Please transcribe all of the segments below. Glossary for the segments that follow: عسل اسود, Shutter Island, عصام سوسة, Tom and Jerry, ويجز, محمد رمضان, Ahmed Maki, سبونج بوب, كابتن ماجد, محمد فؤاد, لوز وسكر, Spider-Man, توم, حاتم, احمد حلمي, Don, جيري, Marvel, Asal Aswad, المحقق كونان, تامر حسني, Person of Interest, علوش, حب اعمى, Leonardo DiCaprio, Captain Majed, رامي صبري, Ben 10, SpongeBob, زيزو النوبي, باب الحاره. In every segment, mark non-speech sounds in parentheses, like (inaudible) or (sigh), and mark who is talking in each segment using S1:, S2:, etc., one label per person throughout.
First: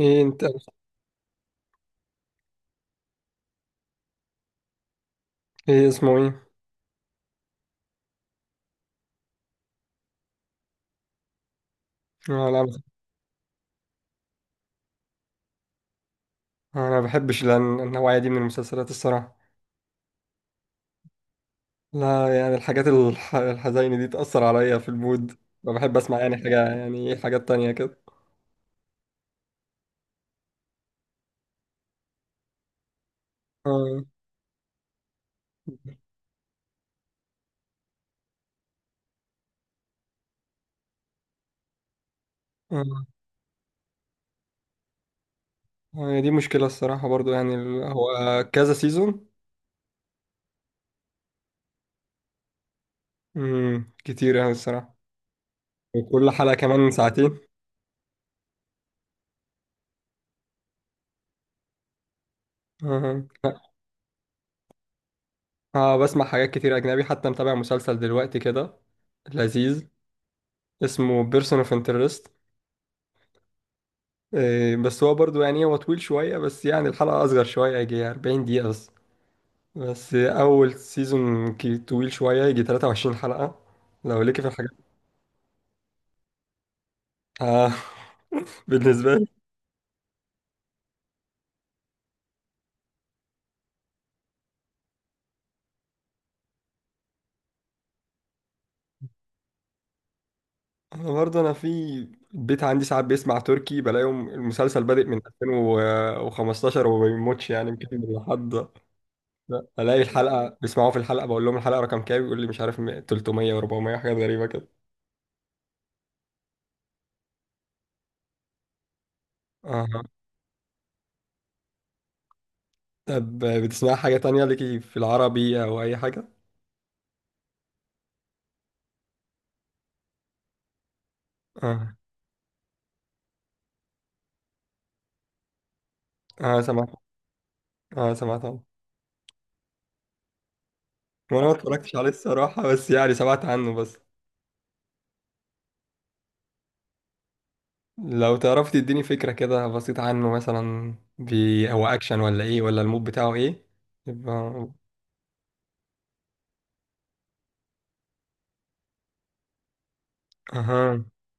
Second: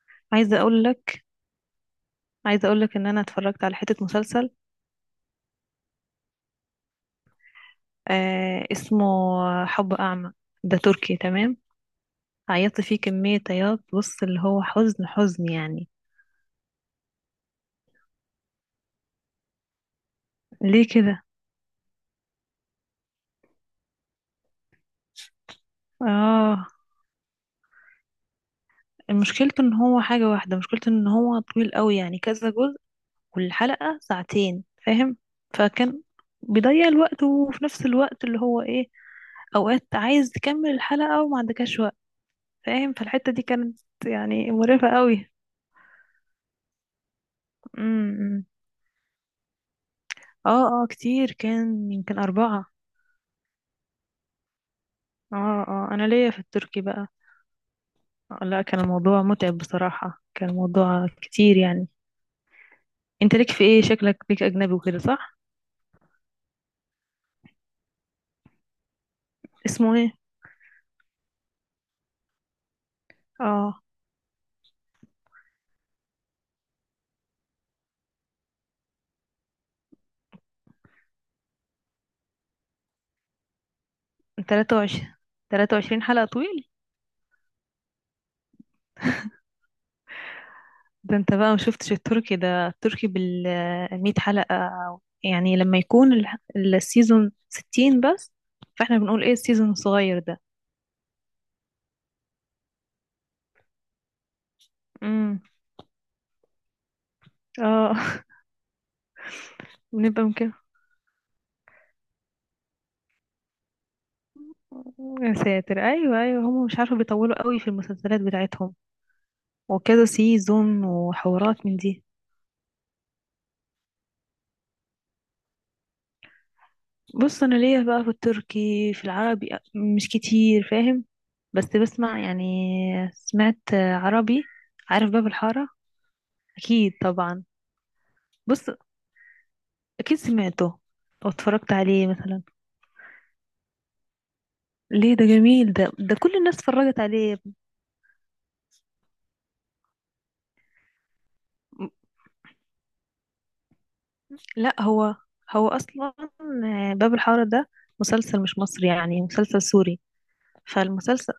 S1: ايه انت؟
S2: عايزة اقول لك عايزة اقول لك ان انا اتفرجت على حتة مسلسل.
S1: ايه اسمه ايه؟
S2: اسمه حب اعمى. ده تركي تمام.
S1: انا
S2: عيطت
S1: لا.
S2: فيه كمية عياط. بص، اللي هو حزن حزن يعني.
S1: انا ما بحبش النوعيه دي من المسلسلات الصراحه.
S2: ليه كده؟
S1: لا يعني الحاجات الحزينه دي تأثر عليا في المود. فبحب اسمع
S2: اه،
S1: حاجه يعني إيه، حاجات تانية كده.
S2: مشكلته ان هو طويل قوي، يعني كذا جزء والحلقة
S1: اه
S2: ساعتين، فاهم؟ فكان بيضيع الوقت، وفي نفس الوقت اللي هو ايه، اوقات عايز تكمل الحلقة وما عندكش وقت، فاهم.
S1: اه.
S2: فالحتة دي كانت يعني مرهقة قوي.
S1: هي دي مشكله الصراحه برضو
S2: امم
S1: هو
S2: امم.
S1: كذا سيزون.
S2: اه اه، كتير، كان يمكن أربعة.
S1: كتير يعني الصراحه.
S2: اه اه، أنا ليا
S1: وكل
S2: في
S1: حلقه
S2: التركي
S1: كمان
S2: بقى.
S1: ساعتين.
S2: آه، لا، كان الموضوع متعب بصراحة، كان الموضوع كتير يعني.
S1: اه.
S2: انت ليك في ايه؟ شكلك ليك أجنبي وكده، صح؟
S1: بسمع حاجات كتير اجنبي، حتى متابع مسلسل دلوقتي كده لذيذ.
S2: اسمه ايه؟
S1: اسمه بيرسون اوف انترست.
S2: اه،
S1: بس هو برضو يعني هو طويل شوية، بس يعني الحلقة أصغر شوية، يجي 40 دقيقة بس. أول سيزون طويل شوية، يجي 23 حلقة لو ليكي في الحاجات.
S2: تلاتة وعشرين تلاتة وعشرين حلقة طويل.
S1: آه (laughs) بالنسبة لي.
S2: ده انت بقى مشفتش التركي، ده التركي بالمية حلقة، يعني لما يكون السيزون 60 بس. فاحنا بنقول ايه السيزون الصغير ده.
S1: أنا برضو في البيت عندي ساعات بيسمع تركي، بلاقيهم المسلسل بادئ من
S2: امم
S1: 2015 وما بيموتش، يعني مكمل
S2: اه.
S1: لحد
S2: (laughs)
S1: ألاقي
S2: بنبقى
S1: الحلقة بيسمعوها. في الحلقة بقول لهم الحلقة رقم كام، يقول لي مش عارف. 300 و400، حاجات غريبة كده.
S2: يا ساتر، ايوه ايوه، هم مش عارفه بيطولوا قوي في المسلسلات بتاعتهم
S1: آه.
S2: وكذا سيزون وحوارات من دي.
S1: طب بتسمع حاجة تانية ليكي في العربي أو أي حاجة؟
S2: بص انا ليا بقى في التركي، في العربي مش كتير، فاهم. بس
S1: آه.
S2: بسمع يعني. سمعت عربي، عارف باب الحاره؟
S1: اه سمعت.
S2: اكيد طبعا.
S1: اه سمعت عنه.
S2: بص، اكيد سمعته او
S1: وانا ما
S2: اتفرجت
S1: اتفرجتش
S2: عليه
S1: عليه
S2: مثلا.
S1: الصراحة، بس يعني سمعت عنه بس.
S2: ليه؟ ده جميل، ده كل الناس اتفرجت عليه.
S1: لو تعرف تديني فكرة كده بسيطة عنه، مثلا هو
S2: م-
S1: اكشن ولا ايه، ولا المود بتاعه ايه يبقى.
S2: لا، هو اصلا باب الحاره ده مسلسل مش مصري، يعني مسلسل سوري.
S1: اها.
S2: فالمسلسل،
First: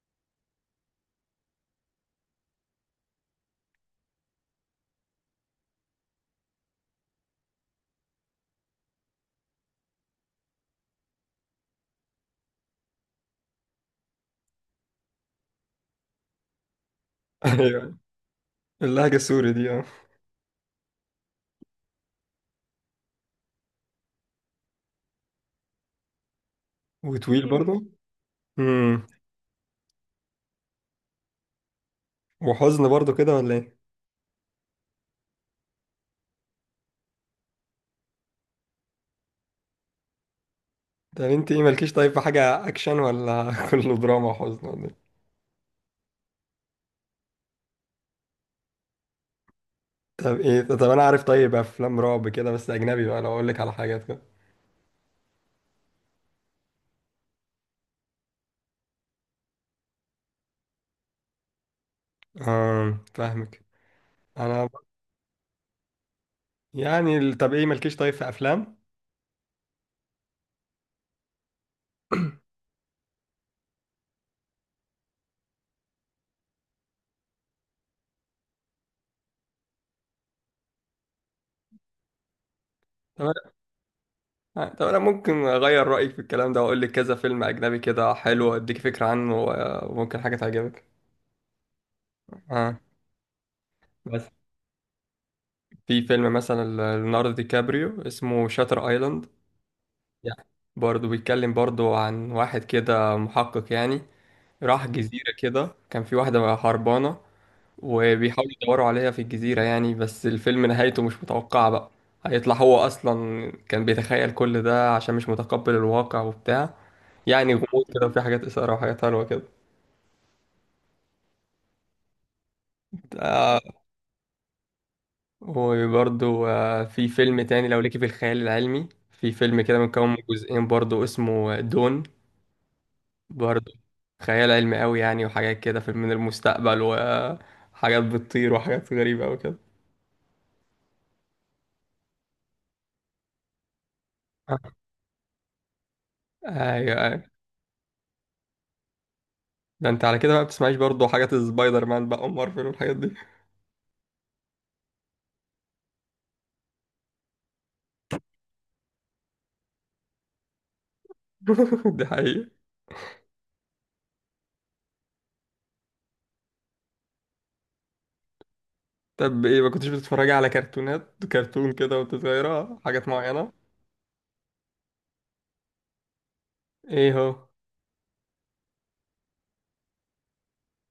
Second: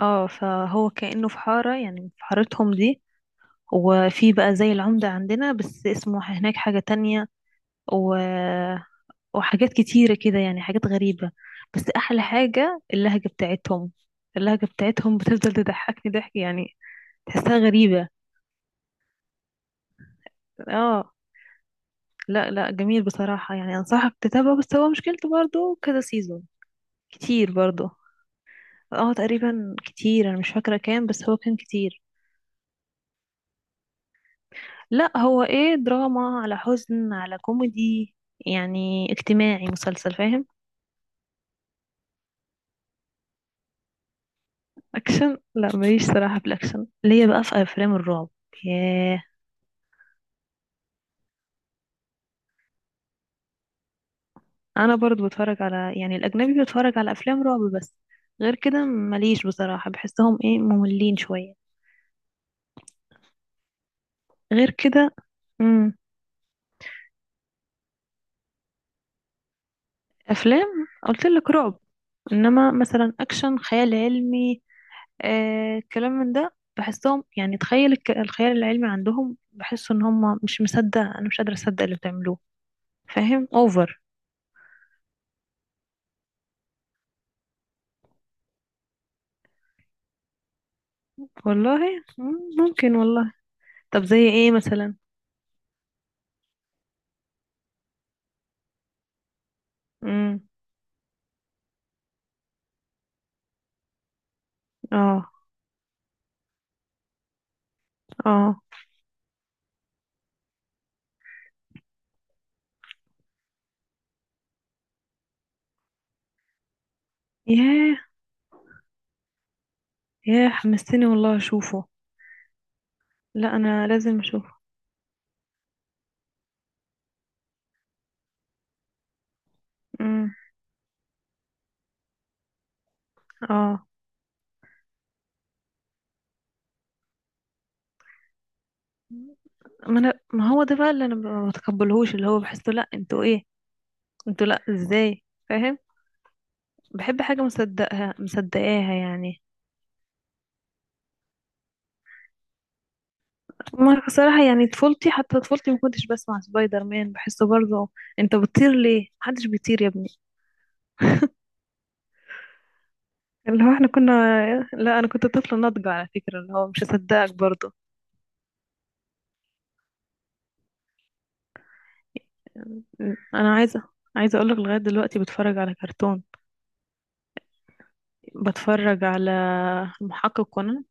S2: اه فهو كأنه في حارة، يعني في حارتهم دي، وفي بقى زي العمدة عندنا بس اسمه هناك حاجة تانية، و... وحاجات كتيرة كده، يعني حاجات غريبة. بس أحلى حاجة اللهجة بتاعتهم. اللهجة بتاعتهم بتفضل تضحكني ضحك يعني،
S1: (laughs)
S2: تحسها
S1: ايوه.
S2: غريبة.
S1: اللهجة السوري دي، اه.
S2: اه، لا لا، جميل بصراحة، يعني أنصحك تتابعه، بس هو مشكلته برضه كذا سيزون،
S1: وطويل
S2: كتير
S1: برضه.
S2: برضه.
S1: امم
S2: اه، تقريبا كتير، أنا مش فاكرة كام، بس هو كان كتير.
S1: وحزن برضه كده ولا ايه؟
S2: لا، هو ايه، دراما على حزن على كوميدي، يعني اجتماعي، مسلسل فاهم.
S1: طب انت ايه مالكيش طيب في حاجة اكشن، ولا (laughs) كله دراما وحزن ولا ايه؟
S2: اكشن لا، ماليش صراحة في الاكشن، ليا بقى في افلام الرعب. ياه.
S1: طب انا عارف. طيب افلام رعب كده بس اجنبي بقى، لو اقول لك على حاجات كده.
S2: انا برضو بتفرج على يعني الاجنبي، بتفرج على افلام رعب بس، غير كده ماليش بصراحة، بحسهم ايه، مملين شوية.
S1: اه فاهمك. انا
S2: غير كده. امم
S1: يعني ال- طب ايه مالكيش طيب في افلام.
S2: افلام، قلت لك رعب، انما مثلا اكشن خيال علمي، الكلام من ده، بحسهم يعني تخيل الخيال العلمي عندهم، بحس ان هم مش مصدق، انا مش قادرة اصدق اللي بتعملوه،
S1: طب انا
S2: فاهم؟ اوفر.
S1: طب أنا ممكن اغير رايك في الكلام ده واقول لك كذا فيلم اجنبي كده حلو، اديك فكره عنه وممكن حاجه تعجبك.
S2: والله
S1: اه.
S2: ممكن والله. طب
S1: بس
S2: زي ايه مثلا؟
S1: في فيلم مثلا ليوناردو دي كابريو، اسمه شاتر ايلاند. يعني
S2: امم
S1: برضه بيتكلم برضه عن واحد كده محقق يعني. راح جزيره
S2: اه.
S1: كده، كان في واحده هربانه، وبيحاولوا
S2: اه
S1: يدوروا عليها في الجزيرة يعني. بس الفيلم نهايته مش متوقعة بقى. هيطلع هو أصلا كان بيتخيل كل ده عشان مش متقبل الواقع وبتاع. يعني غموض
S2: ياه
S1: كده، وفي حاجات إثارة وحاجات حلوة كده.
S2: ياه، حمستني والله اشوفه، لا
S1: آه.
S2: انا لازم اشوفه.
S1: وبرضو آه، في فيلم تاني لو ليكي في الخيال العلمي. في فيلم كده مكون من
S2: امم
S1: جزئين برضو، اسمه دون. برضو
S2: اه.
S1: خيال علمي قوي يعني، وحاجات كده من المستقبل، وحاجات بتطير وحاجات غريبة أوي كده.
S2: ما انا، ما هو ده بقى اللي انا ما بتقبلهوش، اللي هو بحسه، لا انتوا ايه، انتوا لا، ازاي؟ فاهم. بحب
S1: ايوه.
S2: حاجة مصدقها مصدقاها يعني.
S1: ده انت على كده بقى بتسمعيش برضه حاجات السبايدر مان بقى، ام مارفل والحاجات دي.
S2: ما صراحة، يعني طفولتي، حتى طفولتي ما كنتش بسمع سبايدر مان، بحسه برضه انت بتطير ليه، محدش بيطير يا ابني.
S1: (laughs) دي حقيقة.
S2: اللي هو احنا كنا، لا انا كنت طفلة ناضجة على فكرة، اللي هو مش هصدقك برضه.
S1: طب ايه، ما كنتش بتتفرجي على كرتونات، كرتون كده وانت صغيرة، حاجات معينة؟
S2: انا عايزة اقولك لغاية دلوقتي بتفرج على كرتون.
S1: ايه هو؟
S2: بتفرج على المحقق كونان.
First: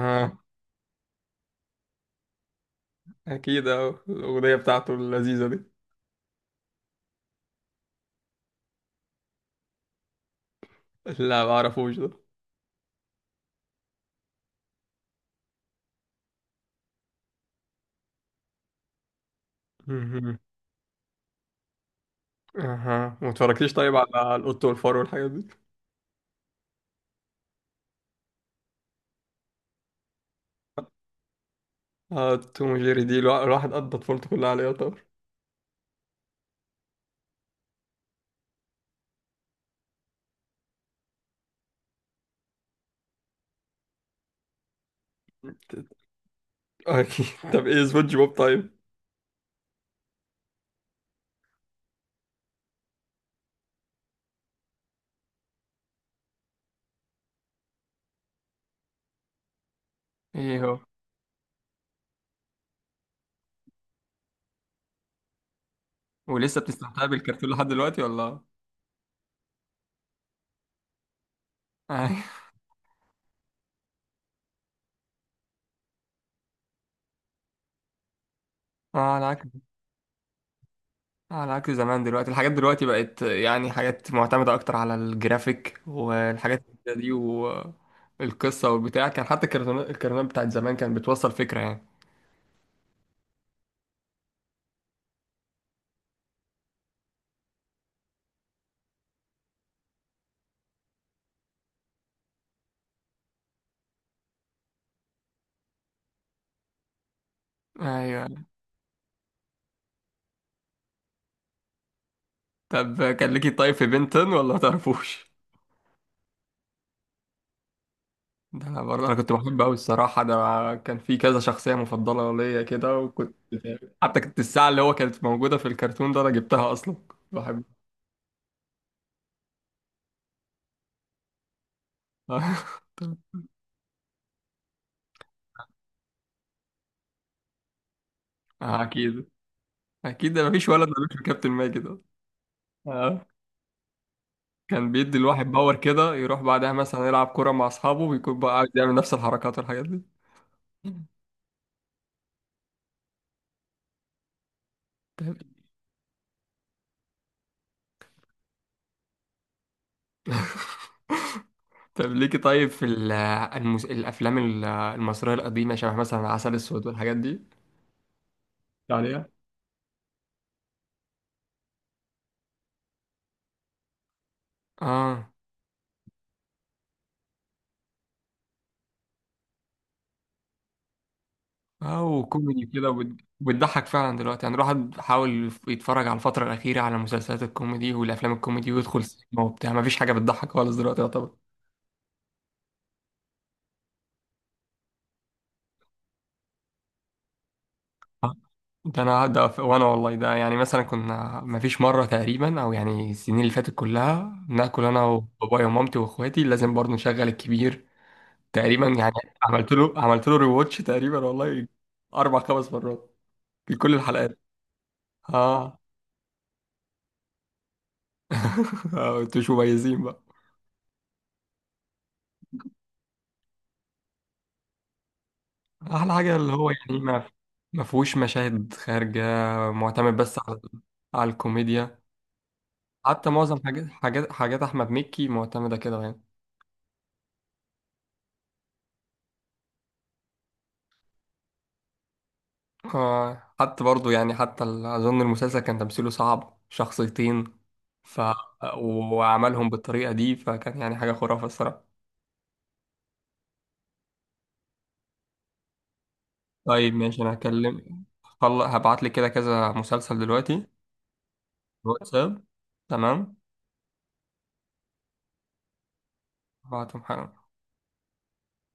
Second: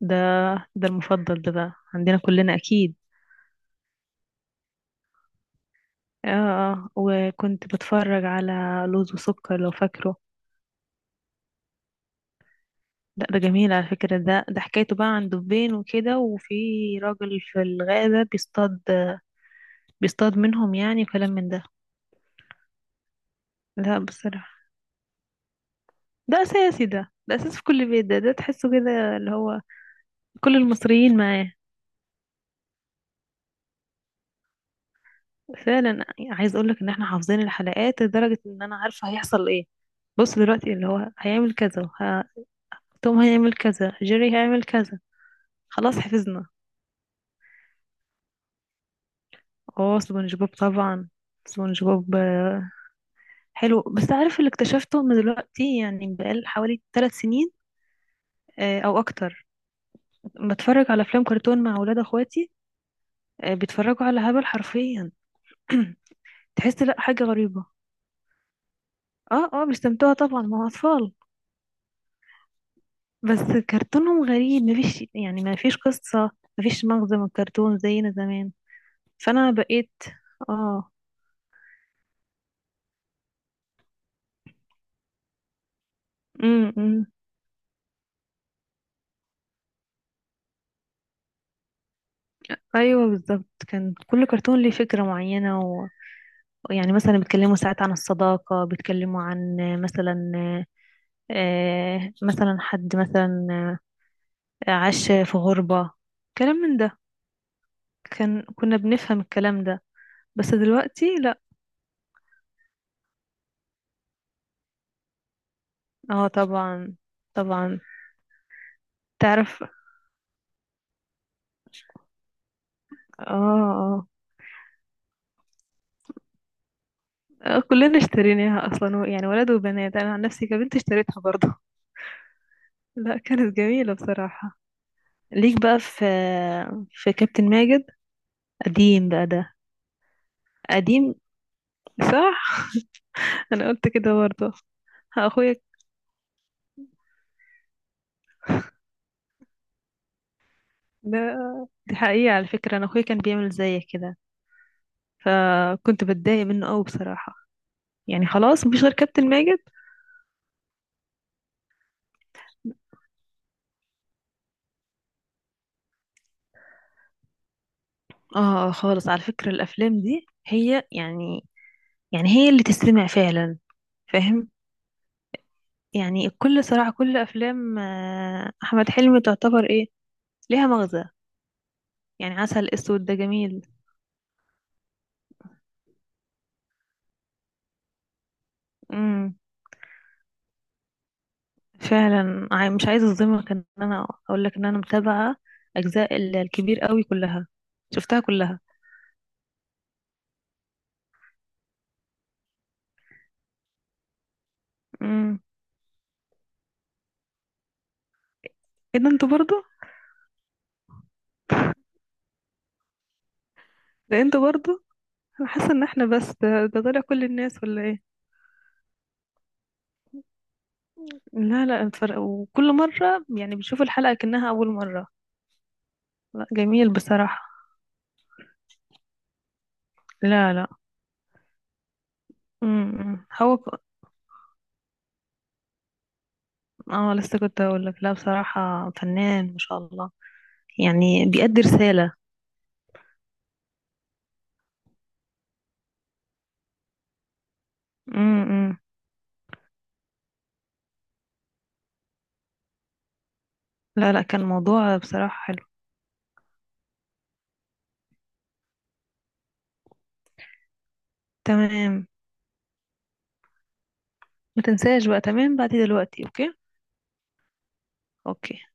S2: ده ده المفضل ده بقى عندنا كلنا اكيد.
S1: اكيد، اهو الاغنية بتاعته اللذيذة دي.
S2: اه آه. وكنت بتفرج على لوز وسكر لو فاكره.
S1: لا ما اعرفوش ده. (laughs)
S2: لا، ده جميل على فكرة، ده حكايته بقى عن دبين وكده، وفي راجل في الغابة بيصطاد،
S1: مهم.
S2: بيصطاد منهم يعني، وكلام من ده.
S1: اها، ما اتفرجتيش طيب
S2: لا
S1: على
S2: بصراحة،
S1: القط والفار والحاجات دي؟
S2: ده أساسي، ده أساس في كل بيت، ده تحسه كده اللي هو كل المصريين معاه.
S1: اه توم وجيري، دي الواحد قضى طفولته كلها عليها طبعا.
S2: فعلا. عايز أقولك إن احنا حافظين الحلقات لدرجة إن أنا عارفة هيحصل إيه. بص دلوقتي اللي هو هيعمل كذا، توم هيعمل كذا، جيري هيعمل كذا، خلاص حفظنا.
S1: (laughs) اكيد. طب ايه سبونج بوب طيب؟
S2: اه سبونج بوب طبعا. سبونج بوب، آه، حلو. بس عارف اللي اكتشفته، ان دلوقتي يعني بقال حوالي 3 سنين، او اكتر،
S1: ايه هو؟
S2: بتفرج على افلام كرتون مع اولاد اخواتي، بيتفرجوا على هبل حرفيا. (clears throat)
S1: ولسه
S2: تحس لا،
S1: بتستمتع
S2: حاجة
S1: بالكرتون
S2: غريبة.
S1: لحد دلوقتي ولا (laughs)
S2: اه اه، بيستمتعوا طبعا، ما هو اطفال،
S1: ايوه.
S2: بس كرتونهم غريب، يعني مفيش قصة، مفيش مغزى من الكرتون زينا زمان،
S1: اه على.
S2: فانا بقيت اه
S1: على عكس زمان، دلوقتي الحاجات دلوقتي بقت يعني حاجات معتمدة أكتر على الجرافيك والحاجات
S2: أمم.
S1: دي، والقصة والبتاع. كان حتى الكرتونات، الكرتونات بتاعت زمان كانت بتوصل فكرة يعني.
S2: ايوه بالظبط، كان كل كرتون ليه فكرة معينة يعني مثلا بيتكلموا ساعات عن الصداقة، بيتكلموا عن مثلا، مثلا حد مثلا عاش في غربة، كلام من ده.
S1: أيوة.
S2: كان كنا بنفهم الكلام ده، بس دلوقتي لا.
S1: طب كان ليكي طيب في بنتن ولا ما تعرفوش؟
S2: اه طبعا، طبعا.
S1: ده أنا برضه أنا كنت بحب
S2: تعرف، اه
S1: أوي الصراحة. ده أنا كان في كذا شخصية مفضلة ليا كده، وكنت
S2: اه.
S1: حتى كنت الساعة اللي هو كانت موجودة في الكرتون ده أنا جبتها أصلا.
S2: آه،
S1: بحب.
S2: كلنا اشتريناها اصلا يعني ولد وبنات، انا عن نفسي كبنت اشتريتها برضه.
S1: (laughs)
S2: (laughs) لا، كانت جميلة بصراحة. ليك بقى في، في كابتن ماجد، قديم بقى
S1: أكيد.
S2: ده،
S1: أكيد مفيش ولد ملوش
S2: قديم،
S1: في كابتن ماجد
S2: صح؟
S1: ده.
S2: (laughs) انا قلت كده برضه.
S1: كان بيدي الواحد
S2: اخويا
S1: باور كده، يروح بعدها مثلا يلعب كرة مع أصحابه ويكون بقى قاعد يعمل نفس الحركات والحاجات دي.
S2: ده، دي حقيقة على فكرة، انا اخويا كان بيعمل زيك كده،
S1: طب.
S2: فكنت بتضايق منه قوي بصراحة، يعني خلاص مفيش غير كابتن ماجد.
S1: ليكي طيب في الأفلام المصرية القديمة شبه مثلا عسل أسود والحاجات دي؟
S2: اه خالص، على
S1: عليها.
S2: فكرة الافلام دي هي يعني، يعني هي اللي تستمع فعلا، فاهم.
S1: اه.
S2: يعني صراحة كل افلام احمد حلمي تعتبر ايه، ليها مغزى،
S1: أو
S2: يعني
S1: كوميدي
S2: عسل
S1: كده
S2: اسود ده جميل.
S1: وبتضحك فعلا. دلوقتي يعني الواحد حاول يتفرج على الفترة الأخيرة على مسلسلات الكوميدي والأفلام الكوميدي، ويدخل
S2: امم.
S1: سينما وبتاع، مفيش حاجة بتضحك خالص دلوقتي يعتبر.
S2: فعلا، مش عايزة اظلمك، ان انا اقول لك ان انا متابعة اجزاء الكبير قوي كلها، شفتها كلها.
S1: ده انا ده ف- وانا والله، ده يعني مثلا كنا، ما فيش مره تقريبا، او يعني السنين اللي فاتت كلها ناكل انا
S2: امم
S1: وبابايا ومامتي واخواتي لازم برضه نشغل الكبير تقريبا
S2: ايه ده
S1: يعني.
S2: انتوا برضو
S1: عملت له ريواتش تقريبا والله، اربع خمس مرات في كل
S2: ده
S1: الحلقات.
S2: انتوا برضو انا حاسة
S1: اه.
S2: ان احنا بس ده طلع كل الناس، ولا ايه؟
S1: (laughs) انتوا مش مميزين بقى.
S2: لا لا، اتفرج وكل مرة يعني بشوف الحلقة كأنها أول مرة.
S1: احلى حاجه
S2: لا
S1: اللي هو
S2: جميل بصراحة.
S1: ما فيهوش مشاهد خارجه، معتمد بس
S2: لا
S1: على،
S2: لا.
S1: على الكوميديا.
S2: امم
S1: حتى معظم
S2: هو ك...
S1: حاجات احمد مكي معتمده كده يعني.
S2: اه لسه كنت هقول لك. لا بصراحة، فنان ما شاء الله، يعني بيأدي رسالة.
S1: آه حتى برضو يعني أظن المسلسل كان تمثيله صعب، شخصيتين ف،
S2: امم،
S1: وعملهم بالطريقة دي، فكان يعني حاجة خرافة الصراحة.
S2: لا لا، كان موضوع بصراحة حلو.
S1: طيب ماشي، أنا هكلم، هبعت لك كده كذا مسلسل دلوقتي
S2: تمام.
S1: واتساب. تمام.
S2: ما تنساش بقى، تمام بعد دلوقتي، اوكي.
S1: هبعتهم حالا.
S2: اوكي.